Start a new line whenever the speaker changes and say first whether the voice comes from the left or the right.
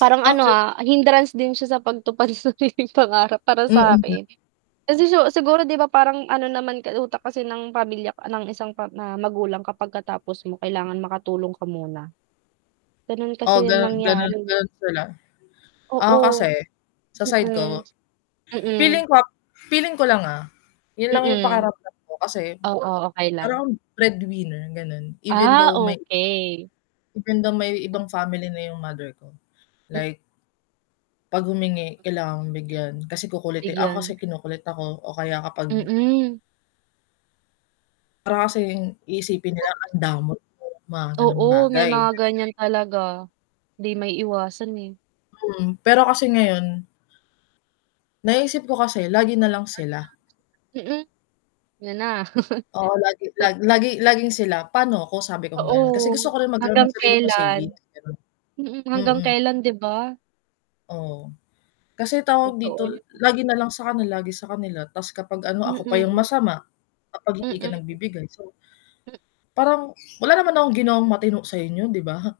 right: Parang ano
left: Okey.
right: ah, hindrance din siya sa pagtupad pangarap para
left: Hmm.
right: sakin. Kasi si siguro, 'di ba, parang ano naman ka utak kasi ng pamilya k ng isang pa na magulang, kapag katapos mo kailangan makatulong ka muna? Ganun
left: Oo
right: kasi yung
left: ganon
right: nangyari
left: ganon
right: eh.
left: ganon sila. ako kasi,
right: Oo.
left: sa side
right: Hmm.
left: ko, feeling
right: Mm.
left: ko ah, feeling ko lang ah, yun lang yung
right: Mm.
left: pakiramdam ko kasi,
right: Oo, okey
left: para
right: lang.
left: kang breadwinner ganon, even
right: Ah,
left: though may
right: okey.
left: even though may ibang may ibang family na yung mother ko.
right: Hmm.
left: Like 'pag humingi, kailangan mong bigyan kasi kukulitin ako kasi
right: Bigyan?
left: kinukulit ako o kaya kapag
right: Mm.
left: para kasing iisipin nila,
right: [unintelligible]
left: ang damot mo, mga ganong
right: Oo, may
left: bagay.
right: mga ganyan talaga. 'Di maiiwasan eh.
left: Hmm, pero kasi
right: Pero
left: ngayon naiisip ko kasi
right: [unintelligible]
left: lagi nalang sila.
right: hmm. Yan na.
left: Oo lagi
right: Tot
left: lag laging sila, paano ako sabi kong
right: Oo,
left: ganon, kasi gusto ko rin magkaroon
right: hanggang
left: ng sarili ko savings,
right: kailan.
left: ganun.
right: Hmm, hanggang
left: Hmm.
right: kailan 'di ba?
left: Oo. Kasi tawag
right: Totoo yan,
left: dito
right: hmm.
left: lagi nalang sakanila, lagi sakanila, ta's kapag ano, ako pa yung
right: Hmm.
left: masama. Kapag hindi ka
right: Mm.
left: nagbibigay so
right: Hmm.
left: parang wala naman akong ginawang matino sa inyo 'di ba?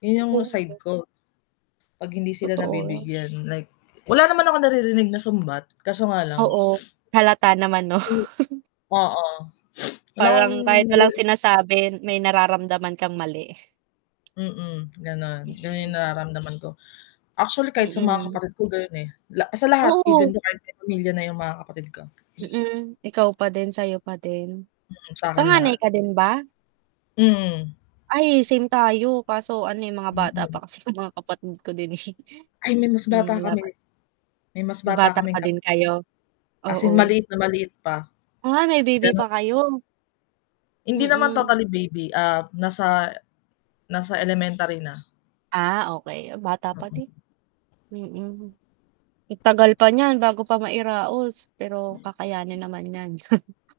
left: Yun yung side
right: Oo.
left: ko. 'Pag hindi sila
right: Totoo.
left: nabibigyan like, wala naman akong naririnig na sumbat kaso nga lang
right: Oo, halata naman 'no?
left: o oo wala kang
right: Parang kahit walang
left: mariri
right: sinasabi, may nararamdaman kang mali.
left: Hmm, ganon, ganon yung
right: Mhm.
left: nararamdaman ko. Actually kahit sa mga
right: Mm.
left: kapatid ko ganon eh. la sa lahat even
right: Oo.
left: though kahit may pamilya na yung mga kapatid ko.
right: Hmm, ikaw pa din, sayo pa din.
left: Hmm, sa 'kin lahat.
right: Panganay ka din ba?
left: Mm.
right: Ay, same tayo kaso ano eh, mga bata
left: Hmm.
right: pa kasi yung mga kapatid ko din eh.
left: Ay may mas
right: Hmm,
left: bata
right: wala
left: kami.
right: pa.
left: May mas
right: Nung
left: bata
right: bata pa
left: kaming
right: din
left: kapatid.
right: kayo?
left: As in
right: Oo.
left: maliit na maliit pa.
right: Ah, may baby pa
left: Ganun
right: kayo?
left: Hindi naman
right: Hmm.
left: totally baby ah, nasa nasa elementary na.
right: Ah, okey bata pa din.
left: Hmm.
right: Hmm. Ang tagal pa niyan bago pa mai-raos, pero kakayanin naman 'yan.